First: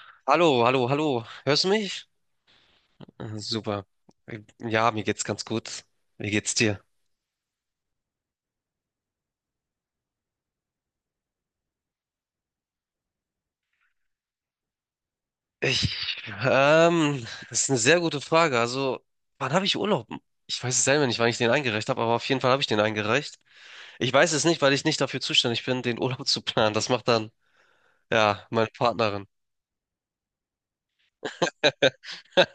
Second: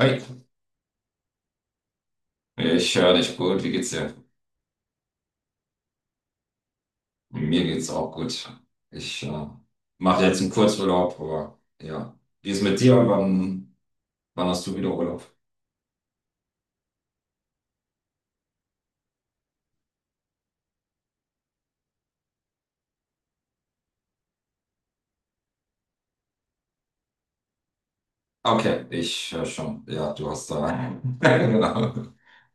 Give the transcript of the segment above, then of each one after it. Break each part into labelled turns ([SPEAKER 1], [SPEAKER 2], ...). [SPEAKER 1] Hi,
[SPEAKER 2] Hallo, hallo, hallo. Hörst du mich?
[SPEAKER 1] ich höre dich gut. Wie
[SPEAKER 2] Super.
[SPEAKER 1] geht's dir?
[SPEAKER 2] Ja, mir geht's ganz gut. Wie geht's dir?
[SPEAKER 1] Mir geht's auch gut. Ich mache jetzt einen Kurzurlaub, aber ja. Wie ist mit dir? Wann hast du wieder Urlaub?
[SPEAKER 2] Ich, Das ist eine sehr gute Frage. Also, wann habe ich Urlaub? Ich weiß es selber nicht, wann ich den eingereicht habe, aber auf jeden Fall habe ich den eingereicht. Ich weiß es nicht, weil ich nicht dafür zuständig bin, den Urlaub zu planen. Das macht dann, ja, meine
[SPEAKER 1] Okay,
[SPEAKER 2] Partnerin.
[SPEAKER 1] ich höre schon. Ja, du hast da. Genau.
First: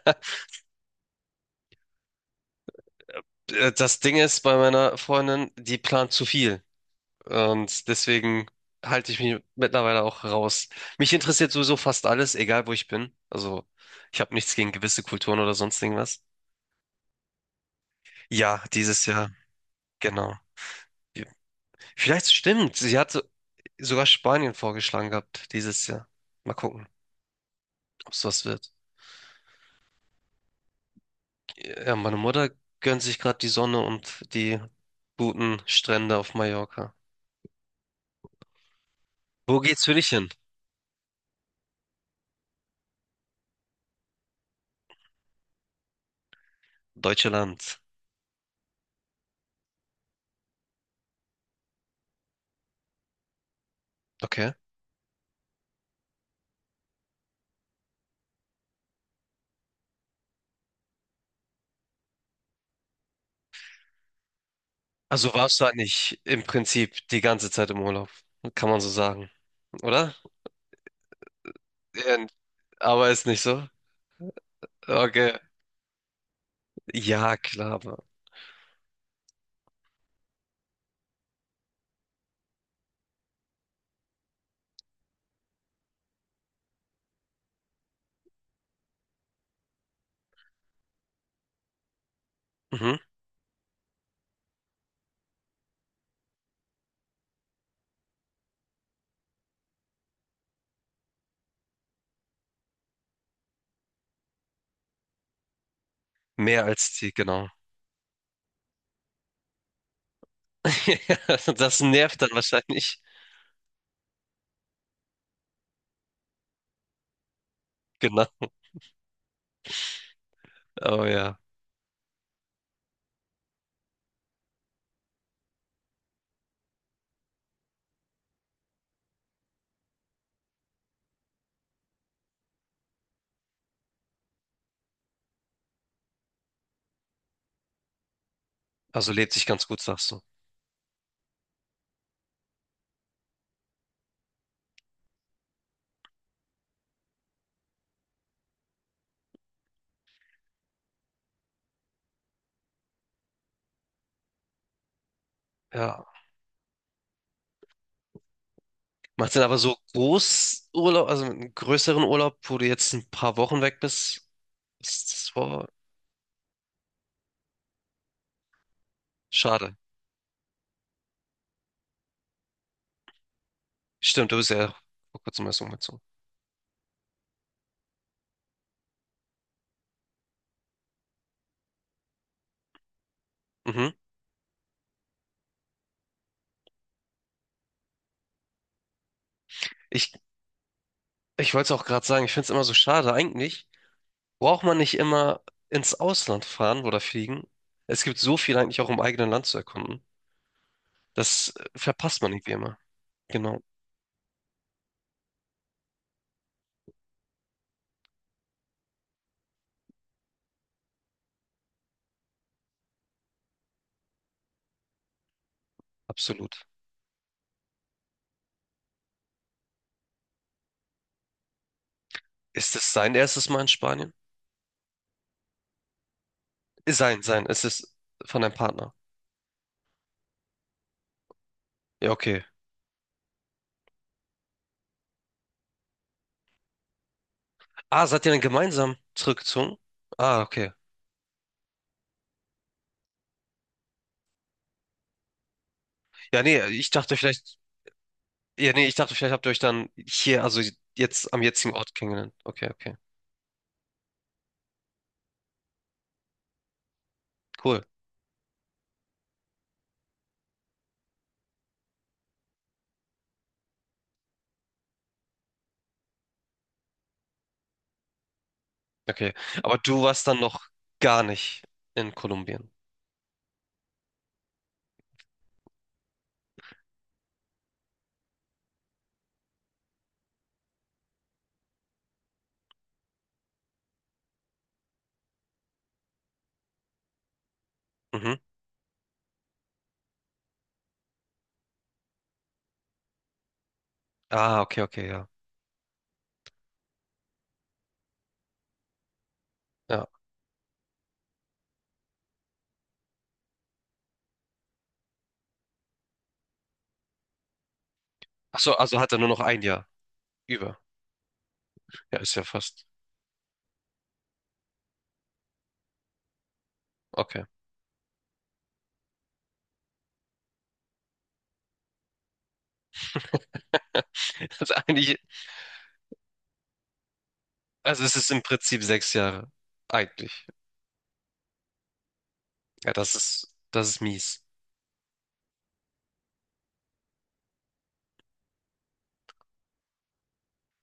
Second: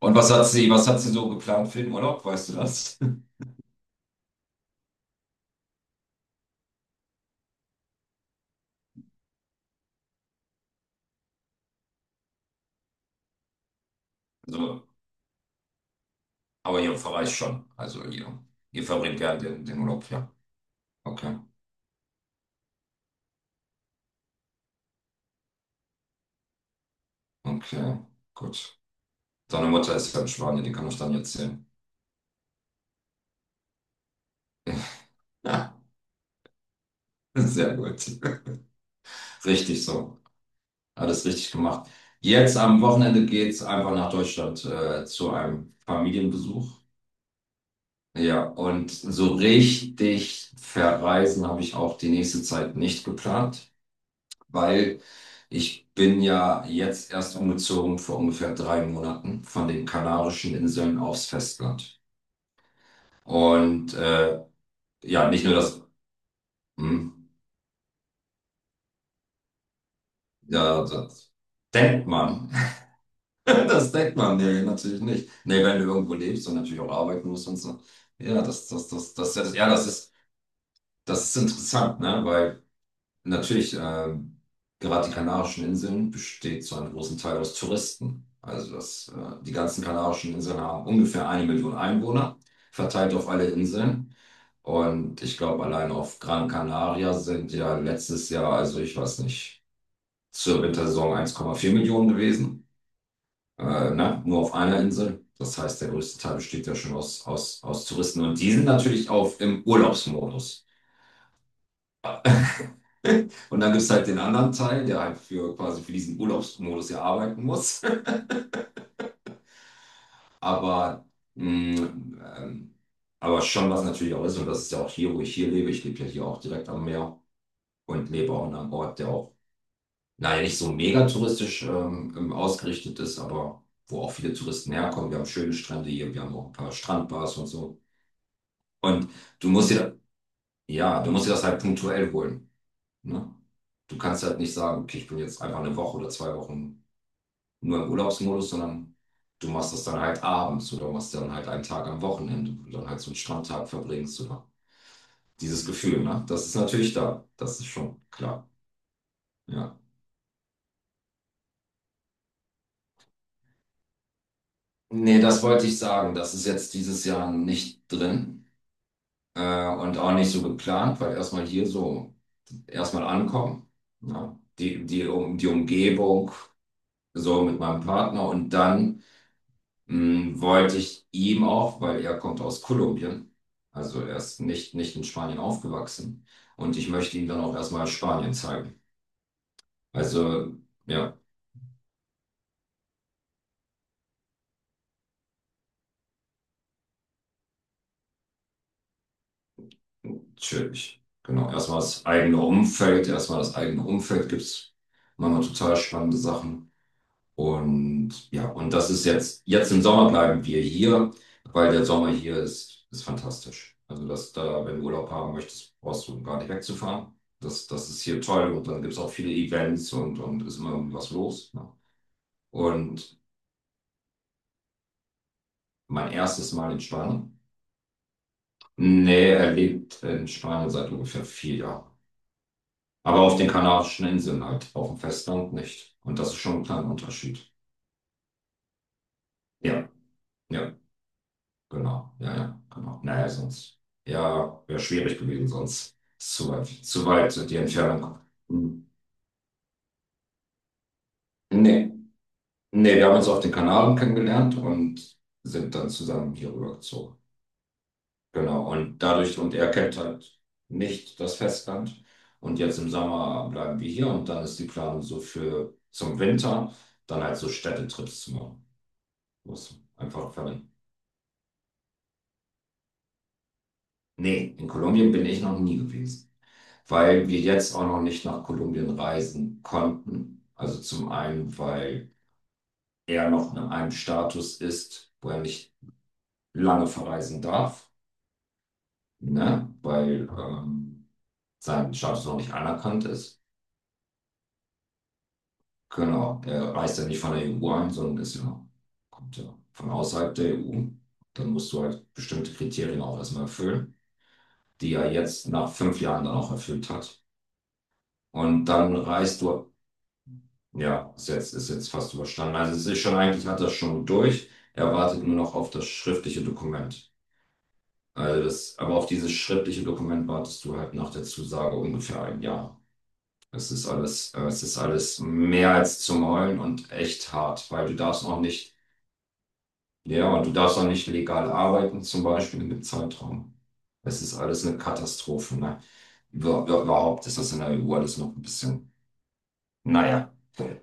[SPEAKER 1] Und was hat sie, was hat sie so geplant für den Urlaub? Weißt du das?
[SPEAKER 2] Das Ding ist bei meiner Freundin, die plant zu viel. Und deswegen halte ich mich mittlerweile auch raus. Mich interessiert sowieso fast alles, egal wo ich bin. Also ich habe nichts gegen
[SPEAKER 1] So,
[SPEAKER 2] gewisse Kulturen oder sonst irgendwas.
[SPEAKER 1] aber ihr verreist schon. Also ihr,
[SPEAKER 2] Ja,
[SPEAKER 1] ihr
[SPEAKER 2] dieses
[SPEAKER 1] verbringt
[SPEAKER 2] Jahr,
[SPEAKER 1] gern den Urlaub, ja.
[SPEAKER 2] genau.
[SPEAKER 1] Okay,
[SPEAKER 2] Vielleicht stimmt. Sogar Spanien vorgeschlagen gehabt dieses Jahr. Mal gucken,
[SPEAKER 1] okay,
[SPEAKER 2] ob es was wird.
[SPEAKER 1] gut. Deine Mutter ist ja in Spanien, die kann ich dann jetzt sehen.
[SPEAKER 2] Ja, meine Mutter gönnt sich gerade die Sonne und die guten
[SPEAKER 1] Ja,
[SPEAKER 2] Strände auf Mallorca.
[SPEAKER 1] sehr gut.
[SPEAKER 2] Wo geht's
[SPEAKER 1] Richtig
[SPEAKER 2] für dich
[SPEAKER 1] so.
[SPEAKER 2] hin?
[SPEAKER 1] Alles richtig gemacht. Jetzt am Wochenende geht's einfach nach Deutschland zu einem Familienbesuch.
[SPEAKER 2] Deutsche Land.
[SPEAKER 1] Ja, und so richtig verreisen habe ich auch die nächste Zeit nicht geplant,
[SPEAKER 2] Okay.
[SPEAKER 1] weil ich bin ja jetzt erst umgezogen vor ungefähr 3 Monaten von den Kanarischen Inseln aufs Festland. Und ja,
[SPEAKER 2] Also
[SPEAKER 1] nicht nur
[SPEAKER 2] warst du
[SPEAKER 1] das,
[SPEAKER 2] eigentlich im Prinzip die
[SPEAKER 1] hm,
[SPEAKER 2] ganze Zeit im Urlaub, kann man so sagen, oder?
[SPEAKER 1] ja, das denkt
[SPEAKER 2] Äh,
[SPEAKER 1] man.
[SPEAKER 2] Aber ist nicht so.
[SPEAKER 1] Das denkt man, nee, natürlich nicht.
[SPEAKER 2] Okay.
[SPEAKER 1] Nee, wenn du irgendwo lebst und natürlich auch arbeiten
[SPEAKER 2] Ja,
[SPEAKER 1] musst und
[SPEAKER 2] klar,
[SPEAKER 1] so.
[SPEAKER 2] aber.
[SPEAKER 1] Ja, das, ja, das ist interessant, ne? Weil natürlich, gerade die Kanarischen Inseln besteht zu einem großen Teil aus Touristen. Also die ganzen Kanarischen Inseln haben ungefähr eine Million Einwohner,
[SPEAKER 2] Mhm.
[SPEAKER 1] verteilt auf alle Inseln. Und ich glaube, allein auf Gran Canaria sind ja letztes Jahr, also ich weiß nicht, zur Wintersaison 1,4 Millionen gewesen, ne, nur auf einer Insel. Das heißt, der größte Teil
[SPEAKER 2] Mehr
[SPEAKER 1] besteht ja schon
[SPEAKER 2] als die,
[SPEAKER 1] aus,
[SPEAKER 2] genau.
[SPEAKER 1] aus, aus Touristen und die sind natürlich auf im Urlaubsmodus.
[SPEAKER 2] Ja, das nervt dann wahrscheinlich.
[SPEAKER 1] Und dann gibt es halt den anderen Teil, der halt für quasi für diesen Urlaubsmodus ja arbeiten muss.
[SPEAKER 2] Genau. Oh
[SPEAKER 1] Aber,
[SPEAKER 2] ja.
[SPEAKER 1] mh, ähm, aber schon was natürlich auch ist, und das ist ja auch hier, wo ich hier lebe. Ich lebe ja hier auch direkt am Meer und lebe auch in einem Ort, der auch, naja, nicht so mega touristisch ausgerichtet ist, aber wo auch viele Touristen herkommen. Wir haben schöne Strände hier, wir haben auch ein paar Strandbars und so. Und
[SPEAKER 2] Also lebt sich
[SPEAKER 1] du
[SPEAKER 2] ganz
[SPEAKER 1] musst
[SPEAKER 2] gut,
[SPEAKER 1] dir,
[SPEAKER 2] sagst du.
[SPEAKER 1] ja, du musst dir das halt punktuell holen. Ne? Du kannst halt nicht sagen, okay, ich bin jetzt einfach eine Woche oder 2 Wochen nur im Urlaubsmodus, sondern du machst das dann halt abends oder machst dann halt einen Tag am Wochenende, wo du dann halt so einen Strandtag verbringst oder dieses Gefühl,
[SPEAKER 2] Ja.
[SPEAKER 1] ne? Das ist natürlich da. Das ist schon klar.
[SPEAKER 2] Macht denn aber so
[SPEAKER 1] Ja.
[SPEAKER 2] Großurlaub, also einen größeren Urlaub, wo du jetzt ein paar Wochen weg bist? Ist
[SPEAKER 1] Nee,
[SPEAKER 2] das
[SPEAKER 1] das wollte
[SPEAKER 2] war
[SPEAKER 1] ich sagen. Das ist jetzt dieses Jahr nicht drin,
[SPEAKER 2] schade.
[SPEAKER 1] und auch nicht so geplant, weil erstmal hier so erstmal ankommen.
[SPEAKER 2] Stimmt, du
[SPEAKER 1] Ja.
[SPEAKER 2] bist ja
[SPEAKER 1] Die, die,
[SPEAKER 2] vor
[SPEAKER 1] um,
[SPEAKER 2] kurzem
[SPEAKER 1] die
[SPEAKER 2] erst umgezogen.
[SPEAKER 1] Umgebung so mit meinem Partner und dann wollte ich ihm auch, weil er kommt aus Kolumbien,
[SPEAKER 2] Mhm.
[SPEAKER 1] also er ist nicht in Spanien aufgewachsen und ich möchte ihm dann auch erstmal Spanien zeigen.
[SPEAKER 2] Ich,
[SPEAKER 1] Also ja,
[SPEAKER 2] ich wollte es auch gerade sagen, ich finde es immer so schade eigentlich. Braucht man nicht immer ins Ausland fahren oder fliegen? Es gibt so viel eigentlich auch im eigenen Land zu erkunden.
[SPEAKER 1] natürlich. Genau,
[SPEAKER 2] Das
[SPEAKER 1] erstmal das
[SPEAKER 2] verpasst man
[SPEAKER 1] eigene
[SPEAKER 2] irgendwie immer.
[SPEAKER 1] Umfeld, erstmal das
[SPEAKER 2] Genau,
[SPEAKER 1] eigene Umfeld gibt es manchmal total spannende Sachen. Und ja, und das ist jetzt im Sommer bleiben wir hier, weil der Sommer hier ist fantastisch. Also, dass da, wenn du Urlaub haben möchtest, brauchst du gar nicht
[SPEAKER 2] absolut.
[SPEAKER 1] wegzufahren. Das ist hier toll und dann gibt es auch viele Events und ist immer irgendwie was los. Ne?
[SPEAKER 2] Ist es sein
[SPEAKER 1] Und
[SPEAKER 2] erstes Mal in Spanien?
[SPEAKER 1] mein erstes Mal in
[SPEAKER 2] Sein,
[SPEAKER 1] Spanien.
[SPEAKER 2] sein. Es ist von deinem Partner.
[SPEAKER 1] Nee, er lebt in Spanien seit ungefähr 4 Jahren.
[SPEAKER 2] Ja, okay.
[SPEAKER 1] Aber auf den Kanarischen Inseln halt, auf dem Festland nicht. Und das ist schon ein kleiner Unterschied.
[SPEAKER 2] Ah, seid ihr dann gemeinsam zurückgezogen?
[SPEAKER 1] Ja,
[SPEAKER 2] Ah, okay.
[SPEAKER 1] ja. Genau, ja, ja, genau. Naja, sonst, ja, wäre schwierig gewesen, sonst ist
[SPEAKER 2] Ja, nee, ich
[SPEAKER 1] zu
[SPEAKER 2] dachte
[SPEAKER 1] weit sind die
[SPEAKER 2] vielleicht,
[SPEAKER 1] Entfernung.
[SPEAKER 2] ja, nee,
[SPEAKER 1] Hm.
[SPEAKER 2] ich dachte vielleicht habt ihr euch dann hier, also jetzt am jetzigen
[SPEAKER 1] Nee,
[SPEAKER 2] Ort kennengelernt. Okay,
[SPEAKER 1] nee,
[SPEAKER 2] okay.
[SPEAKER 1] wir haben uns auf den Kanaren kennengelernt und sind dann zusammen hier rübergezogen.
[SPEAKER 2] Cool.
[SPEAKER 1] Genau, und er kennt halt nicht das Festland. Und jetzt im Sommer bleiben wir hier und dann ist die Planung so für zum Winter, dann halt so Städtetrips zu machen.
[SPEAKER 2] Okay. Aber
[SPEAKER 1] Muss
[SPEAKER 2] du warst
[SPEAKER 1] einfach
[SPEAKER 2] dann noch
[SPEAKER 1] verwenden.
[SPEAKER 2] gar nicht in Kolumbien.
[SPEAKER 1] Nee, in Kolumbien bin ich noch nie gewesen. Weil wir jetzt auch noch nicht nach Kolumbien reisen konnten. Also zum einen, weil er noch in einem Status ist, wo er nicht lange verreisen darf,
[SPEAKER 2] Mhm.
[SPEAKER 1] ne? Weil sein Status noch nicht anerkannt ist.
[SPEAKER 2] Ah, okay, okay, ja.
[SPEAKER 1] Genau, er reist ja nicht von der EU ein, sondern kommt ja von
[SPEAKER 2] Ja.
[SPEAKER 1] außerhalb der EU. Dann musst du halt bestimmte Kriterien auch erstmal erfüllen, die er jetzt nach 5 Jahren dann auch erfüllt hat.
[SPEAKER 2] Ach
[SPEAKER 1] Und
[SPEAKER 2] so,
[SPEAKER 1] dann
[SPEAKER 2] also hat er nur noch
[SPEAKER 1] reist
[SPEAKER 2] ein
[SPEAKER 1] du.
[SPEAKER 2] Jahr über.
[SPEAKER 1] Ja, ist jetzt fast
[SPEAKER 2] Ja, ist ja
[SPEAKER 1] überstanden. Also
[SPEAKER 2] fast.
[SPEAKER 1] es ist schon, eigentlich hat das schon durch. Er wartet nur noch auf das schriftliche Dokument.
[SPEAKER 2] Okay.
[SPEAKER 1] Aber auf dieses schriftliche Dokument wartest du halt nach der Zusage ungefähr ein Jahr. Es ist alles, äh, es
[SPEAKER 2] Also
[SPEAKER 1] ist
[SPEAKER 2] eigentlich,
[SPEAKER 1] alles mehr als zum Heulen und echt hart, weil du
[SPEAKER 2] also es
[SPEAKER 1] darfst
[SPEAKER 2] ist
[SPEAKER 1] auch
[SPEAKER 2] im
[SPEAKER 1] nicht,
[SPEAKER 2] Prinzip sechs Jahre.
[SPEAKER 1] ja,
[SPEAKER 2] Eigentlich.
[SPEAKER 1] und du darfst auch nicht legal arbeiten, zum Beispiel in dem
[SPEAKER 2] Ja,
[SPEAKER 1] Zeitraum.
[SPEAKER 2] das ist
[SPEAKER 1] Es ist
[SPEAKER 2] mies.
[SPEAKER 1] alles eine Katastrophe, ne? Überhaupt ist das in der EU alles noch ein bisschen, naja.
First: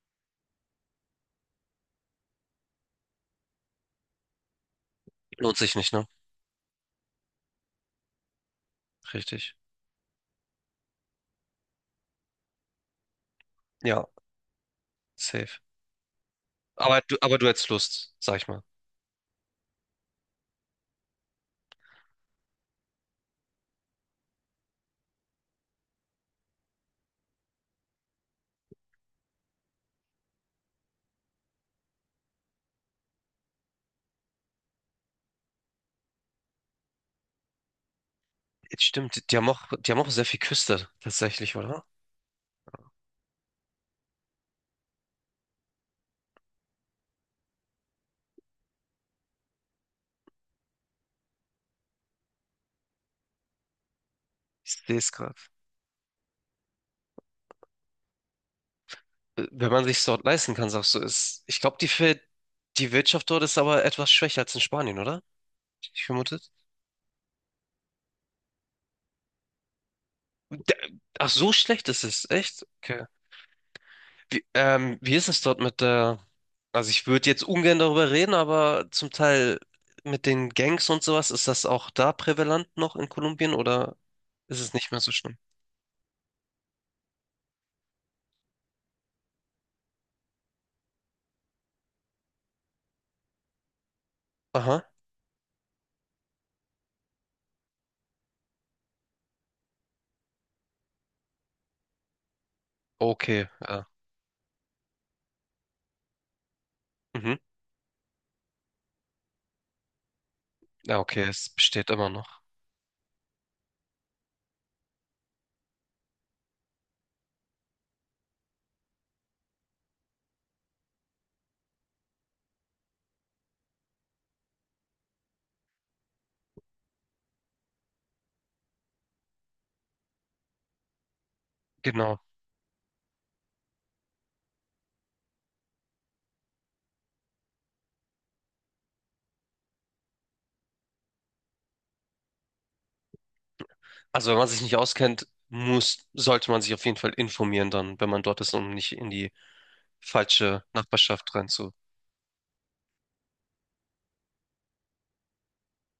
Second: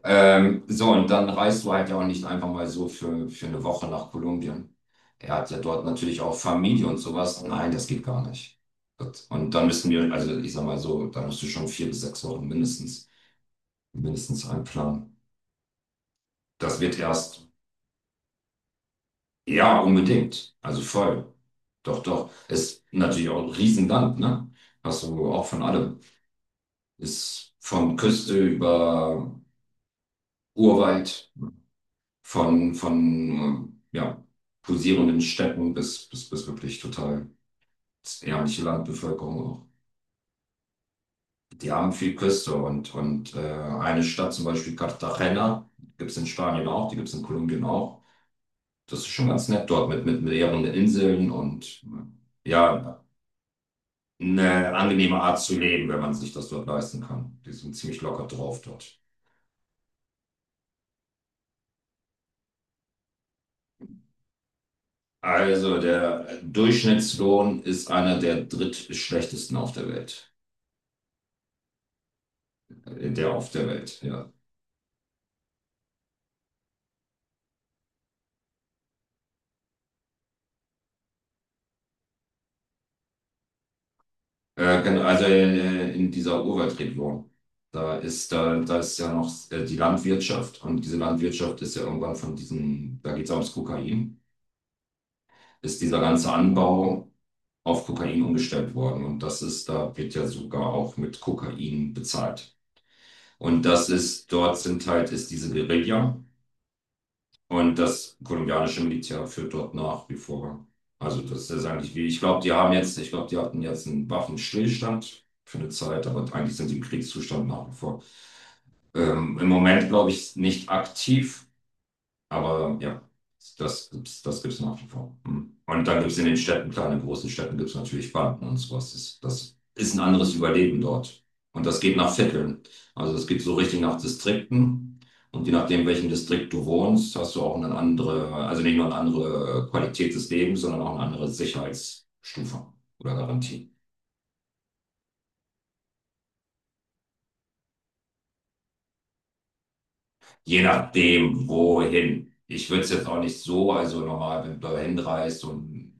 [SPEAKER 1] So, und dann reist du halt ja auch nicht einfach mal so für eine Woche nach Kolumbien. Er hat
[SPEAKER 2] Lohnt
[SPEAKER 1] ja
[SPEAKER 2] sich
[SPEAKER 1] dort
[SPEAKER 2] nicht, ne?
[SPEAKER 1] natürlich auch Familie und sowas. Nein, das geht gar nicht. Und
[SPEAKER 2] Richtig.
[SPEAKER 1] dann müssen wir, also ich sag mal so, da musst du schon 4 bis 6 Wochen mindestens,
[SPEAKER 2] Ja,
[SPEAKER 1] mindestens einplanen.
[SPEAKER 2] safe.
[SPEAKER 1] Das wird
[SPEAKER 2] Aber du
[SPEAKER 1] erst,
[SPEAKER 2] hättest Lust, sag ich mal.
[SPEAKER 1] ja, unbedingt. Also voll. Doch, doch. Ist natürlich auch ein Riesenland, ne? Hast du auch von allem. Ist von Küste über Urwald. Von, ja, pulsierenden Städten bis wirklich total ärmliche
[SPEAKER 2] Jetzt stimmt, die
[SPEAKER 1] Landbevölkerung
[SPEAKER 2] haben auch,
[SPEAKER 1] auch.
[SPEAKER 2] die haben auch sehr viel Küste, tatsächlich,
[SPEAKER 1] Die
[SPEAKER 2] oder?
[SPEAKER 1] haben viel Küste und eine Stadt, zum Beispiel Cartagena, gibt es in Spanien auch, die gibt es in Kolumbien auch. Das ist schon ganz nett dort mit mehreren Inseln und ja, eine
[SPEAKER 2] Ich sehe es
[SPEAKER 1] angenehme
[SPEAKER 2] gerade.
[SPEAKER 1] Art zu leben, wenn man sich das dort leisten kann. Die sind ziemlich locker drauf dort.
[SPEAKER 2] Wenn man sich dort leisten kann, sagst du, ist, ich glaube, die Wirtschaft dort ist aber etwas schwächer als in Spanien, oder?
[SPEAKER 1] Also
[SPEAKER 2] Ich
[SPEAKER 1] der
[SPEAKER 2] vermutet.
[SPEAKER 1] Durchschnittslohn ist einer der drittschlechtesten auf der Welt.
[SPEAKER 2] Der- Ach, so schlecht ist es, echt? Okay.
[SPEAKER 1] Der auf der Welt, ja.
[SPEAKER 2] Wie ist es dort mit der, also ich würde jetzt ungern darüber reden, aber zum Teil mit den Gangs und sowas, ist das auch da prävalent noch in Kolumbien oder ist es
[SPEAKER 1] Äh,
[SPEAKER 2] nicht
[SPEAKER 1] gen-
[SPEAKER 2] mehr so
[SPEAKER 1] also
[SPEAKER 2] schlimm?
[SPEAKER 1] äh, in dieser Urwaldregion. Da ist ja noch die Landwirtschaft und diese Landwirtschaft ist ja irgendwann von diesem, da geht es ums Kokain,
[SPEAKER 2] Aha,
[SPEAKER 1] ist dieser ganze Anbau auf Kokain umgestellt worden. Da wird ja sogar auch mit Kokain bezahlt.
[SPEAKER 2] okay,
[SPEAKER 1] Und
[SPEAKER 2] ja.
[SPEAKER 1] das ist, dort sind halt, ist diese Guerilla.
[SPEAKER 2] Mhm.
[SPEAKER 1] Und das kolumbianische Militär führt dort nach wie vor.
[SPEAKER 2] Ja,
[SPEAKER 1] Also
[SPEAKER 2] okay, es
[SPEAKER 1] das ist
[SPEAKER 2] besteht
[SPEAKER 1] eigentlich wie,
[SPEAKER 2] immer
[SPEAKER 1] ich
[SPEAKER 2] noch.
[SPEAKER 1] glaube, die haben jetzt, ich glaube, die hatten jetzt einen Waffenstillstand für eine Zeit, aber eigentlich sind sie im Kriegszustand nach wie vor. Im Moment, glaube ich, nicht aktiv. Aber ja, das gibt's nach wie vor. Hm. Und dann gibt's in den Städten, kleinen großen Städten gibt's natürlich Banken und sowas. Das ist ein anderes Überleben dort. Und das geht nach
[SPEAKER 2] Genau.
[SPEAKER 1] Vierteln. Also es geht so richtig nach Distrikten. Und je nachdem, in welchem Distrikt du wohnst, hast du auch eine andere, also nicht nur eine andere Qualität des Lebens, sondern auch eine andere Sicherheitsstufe oder Garantie.
[SPEAKER 2] Also wenn man sich nicht auskennt, muss, sollte man sich auf jeden Fall informieren dann, wenn man dort ist, um nicht in die
[SPEAKER 1] Je
[SPEAKER 2] falsche Nachbarschaft
[SPEAKER 1] nachdem,
[SPEAKER 2] reinzu.
[SPEAKER 1] wohin. Ich würde es jetzt auch nicht so, also normal, wenn du hinreist und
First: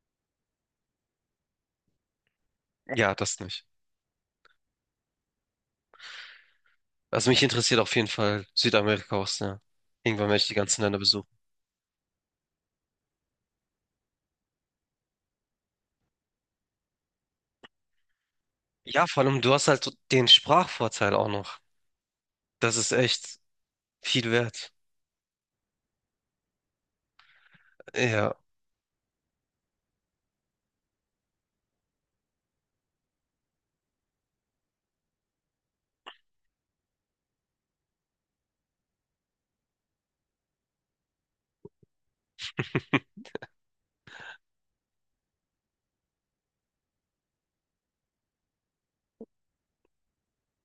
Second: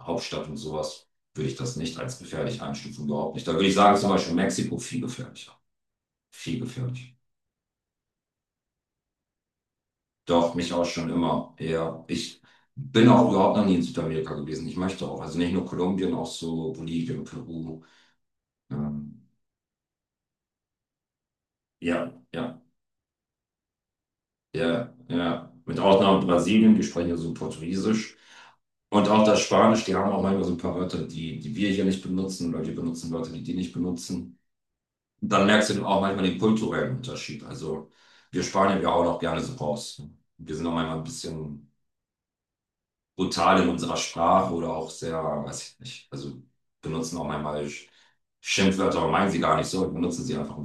[SPEAKER 1] Hauptstadt und sowas würde ich das nicht als gefährlich einstufen,
[SPEAKER 2] Ja,
[SPEAKER 1] überhaupt
[SPEAKER 2] das
[SPEAKER 1] nicht. Da
[SPEAKER 2] nicht.
[SPEAKER 1] würde ich sagen, zum Beispiel Mexiko viel gefährlicher. Viel gefährlicher.
[SPEAKER 2] Also mich interessiert auf jeden Fall Südamerika auch sehr. Irgendwann werde ich die
[SPEAKER 1] Doch, mich
[SPEAKER 2] ganzen
[SPEAKER 1] auch
[SPEAKER 2] Länder
[SPEAKER 1] schon
[SPEAKER 2] besuchen.
[SPEAKER 1] immer. Ja, ich bin auch überhaupt noch nie in Südamerika gewesen. Ich möchte auch. Also nicht nur Kolumbien, auch so Bolivien, Peru.
[SPEAKER 2] Ja, vor
[SPEAKER 1] Ähm,
[SPEAKER 2] allem du hast halt so den Sprachvorteil auch noch.
[SPEAKER 1] ja, ja,
[SPEAKER 2] Das ist echt viel wert.
[SPEAKER 1] ja, ja. Mit Ausnahme Brasilien, die sprechen ja so Portugiesisch.
[SPEAKER 2] Ja,
[SPEAKER 1] Und auch das Spanisch, die haben auch manchmal so ein paar Wörter, die wir hier nicht benutzen, oder die benutzen Wörter, die die nicht benutzen. Und dann merkst du auch manchmal den kulturellen Unterschied. Also wir Spanier, wir hauen auch gerne so raus. Wir sind auch manchmal ein bisschen brutal in unserer Sprache oder auch sehr, weiß ich nicht, also benutzen auch manchmal Schimpfwörter, aber meinen sie gar nicht so, benutzen sie einfach im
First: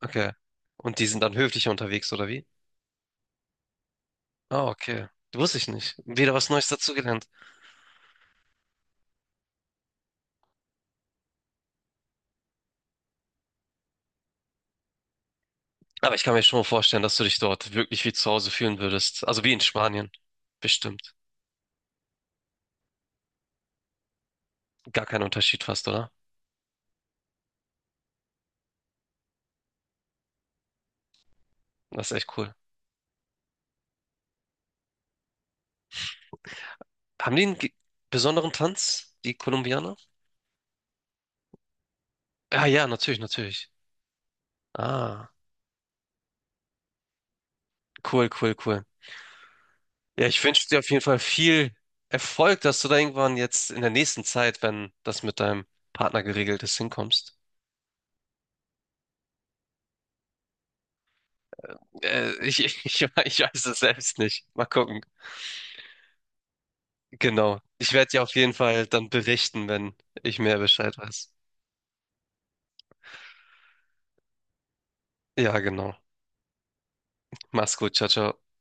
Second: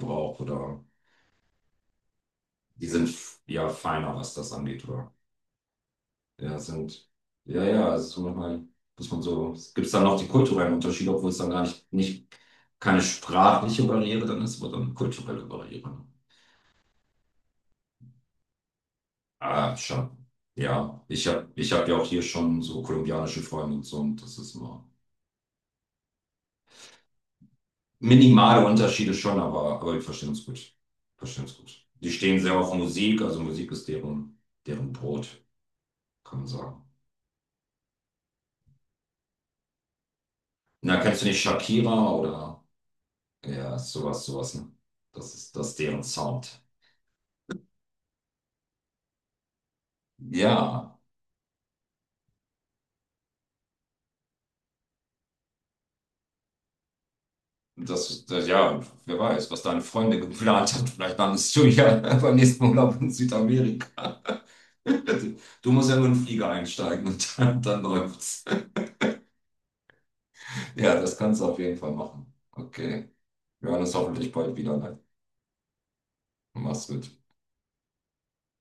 [SPEAKER 2] okay.
[SPEAKER 1] oder
[SPEAKER 2] Und die sind dann höflicher unterwegs, oder wie?
[SPEAKER 1] die sind ja feiner, was das
[SPEAKER 2] Ah,
[SPEAKER 1] angeht,
[SPEAKER 2] okay.
[SPEAKER 1] oder?
[SPEAKER 2] Wusste ich nicht. Wieder was
[SPEAKER 1] Ja,
[SPEAKER 2] Neues dazugelernt.
[SPEAKER 1] ja, ja, es ist so manchmal, muss man so, es gibt dann noch die kulturellen Unterschiede, obwohl es dann gar nicht keine sprachliche Barriere dann ist, aber dann kulturelle Barriere. Ne?
[SPEAKER 2] Aber ich kann mir schon vorstellen, dass du dich dort wirklich wie zu Hause fühlen würdest. Also wie in
[SPEAKER 1] Ah,
[SPEAKER 2] Spanien.
[SPEAKER 1] schon. Ja,
[SPEAKER 2] Bestimmt.
[SPEAKER 1] ich hab ja auch hier schon so kolumbianische Freunde und so und das ist immer
[SPEAKER 2] Gar kein Unterschied fast, oder?
[SPEAKER 1] minimale Unterschiede schon, aber wir verstehen uns gut. Verstehen uns gut.
[SPEAKER 2] Das
[SPEAKER 1] Die
[SPEAKER 2] ist echt
[SPEAKER 1] stehen
[SPEAKER 2] cool.
[SPEAKER 1] sehr auf Musik, also Musik ist deren Brot, kann man sagen.
[SPEAKER 2] Haben die einen ge- besonderen Tanz, die Kolumbianer?
[SPEAKER 1] Na, kennst du nicht Shakira oder
[SPEAKER 2] Ah ja, natürlich, natürlich.
[SPEAKER 1] ja, sowas, sowas, ne?
[SPEAKER 2] Ah,
[SPEAKER 1] Das ist deren Sound.
[SPEAKER 2] cool, cool, cool. Ja, ich wünsche dir auf
[SPEAKER 1] Ja,
[SPEAKER 2] jeden Fall viel Erfolg, dass du da irgendwann jetzt in der nächsten Zeit, wenn das mit deinem Partner geregelt ist, hinkommst.
[SPEAKER 1] ja, wer weiß, was deine Freunde geplant haben. Vielleicht landest du ja beim
[SPEAKER 2] Ich,
[SPEAKER 1] nächsten
[SPEAKER 2] ich,
[SPEAKER 1] Urlaub in
[SPEAKER 2] ich weiß es selbst
[SPEAKER 1] Südamerika.
[SPEAKER 2] nicht. Mal gucken.
[SPEAKER 1] Du musst ja nur in den Flieger einsteigen und
[SPEAKER 2] Genau.
[SPEAKER 1] dann
[SPEAKER 2] Ich werde dir auf
[SPEAKER 1] läuft's.
[SPEAKER 2] jeden Fall dann berichten, wenn ich mehr
[SPEAKER 1] Ja,
[SPEAKER 2] Bescheid
[SPEAKER 1] das
[SPEAKER 2] weiß.
[SPEAKER 1] kannst du auf jeden Fall machen. Okay. Wir hören uns hoffentlich bald wieder. Ne?
[SPEAKER 2] Ja, genau.
[SPEAKER 1] Mach's gut.
[SPEAKER 2] Mach's gut. Ciao, ciao.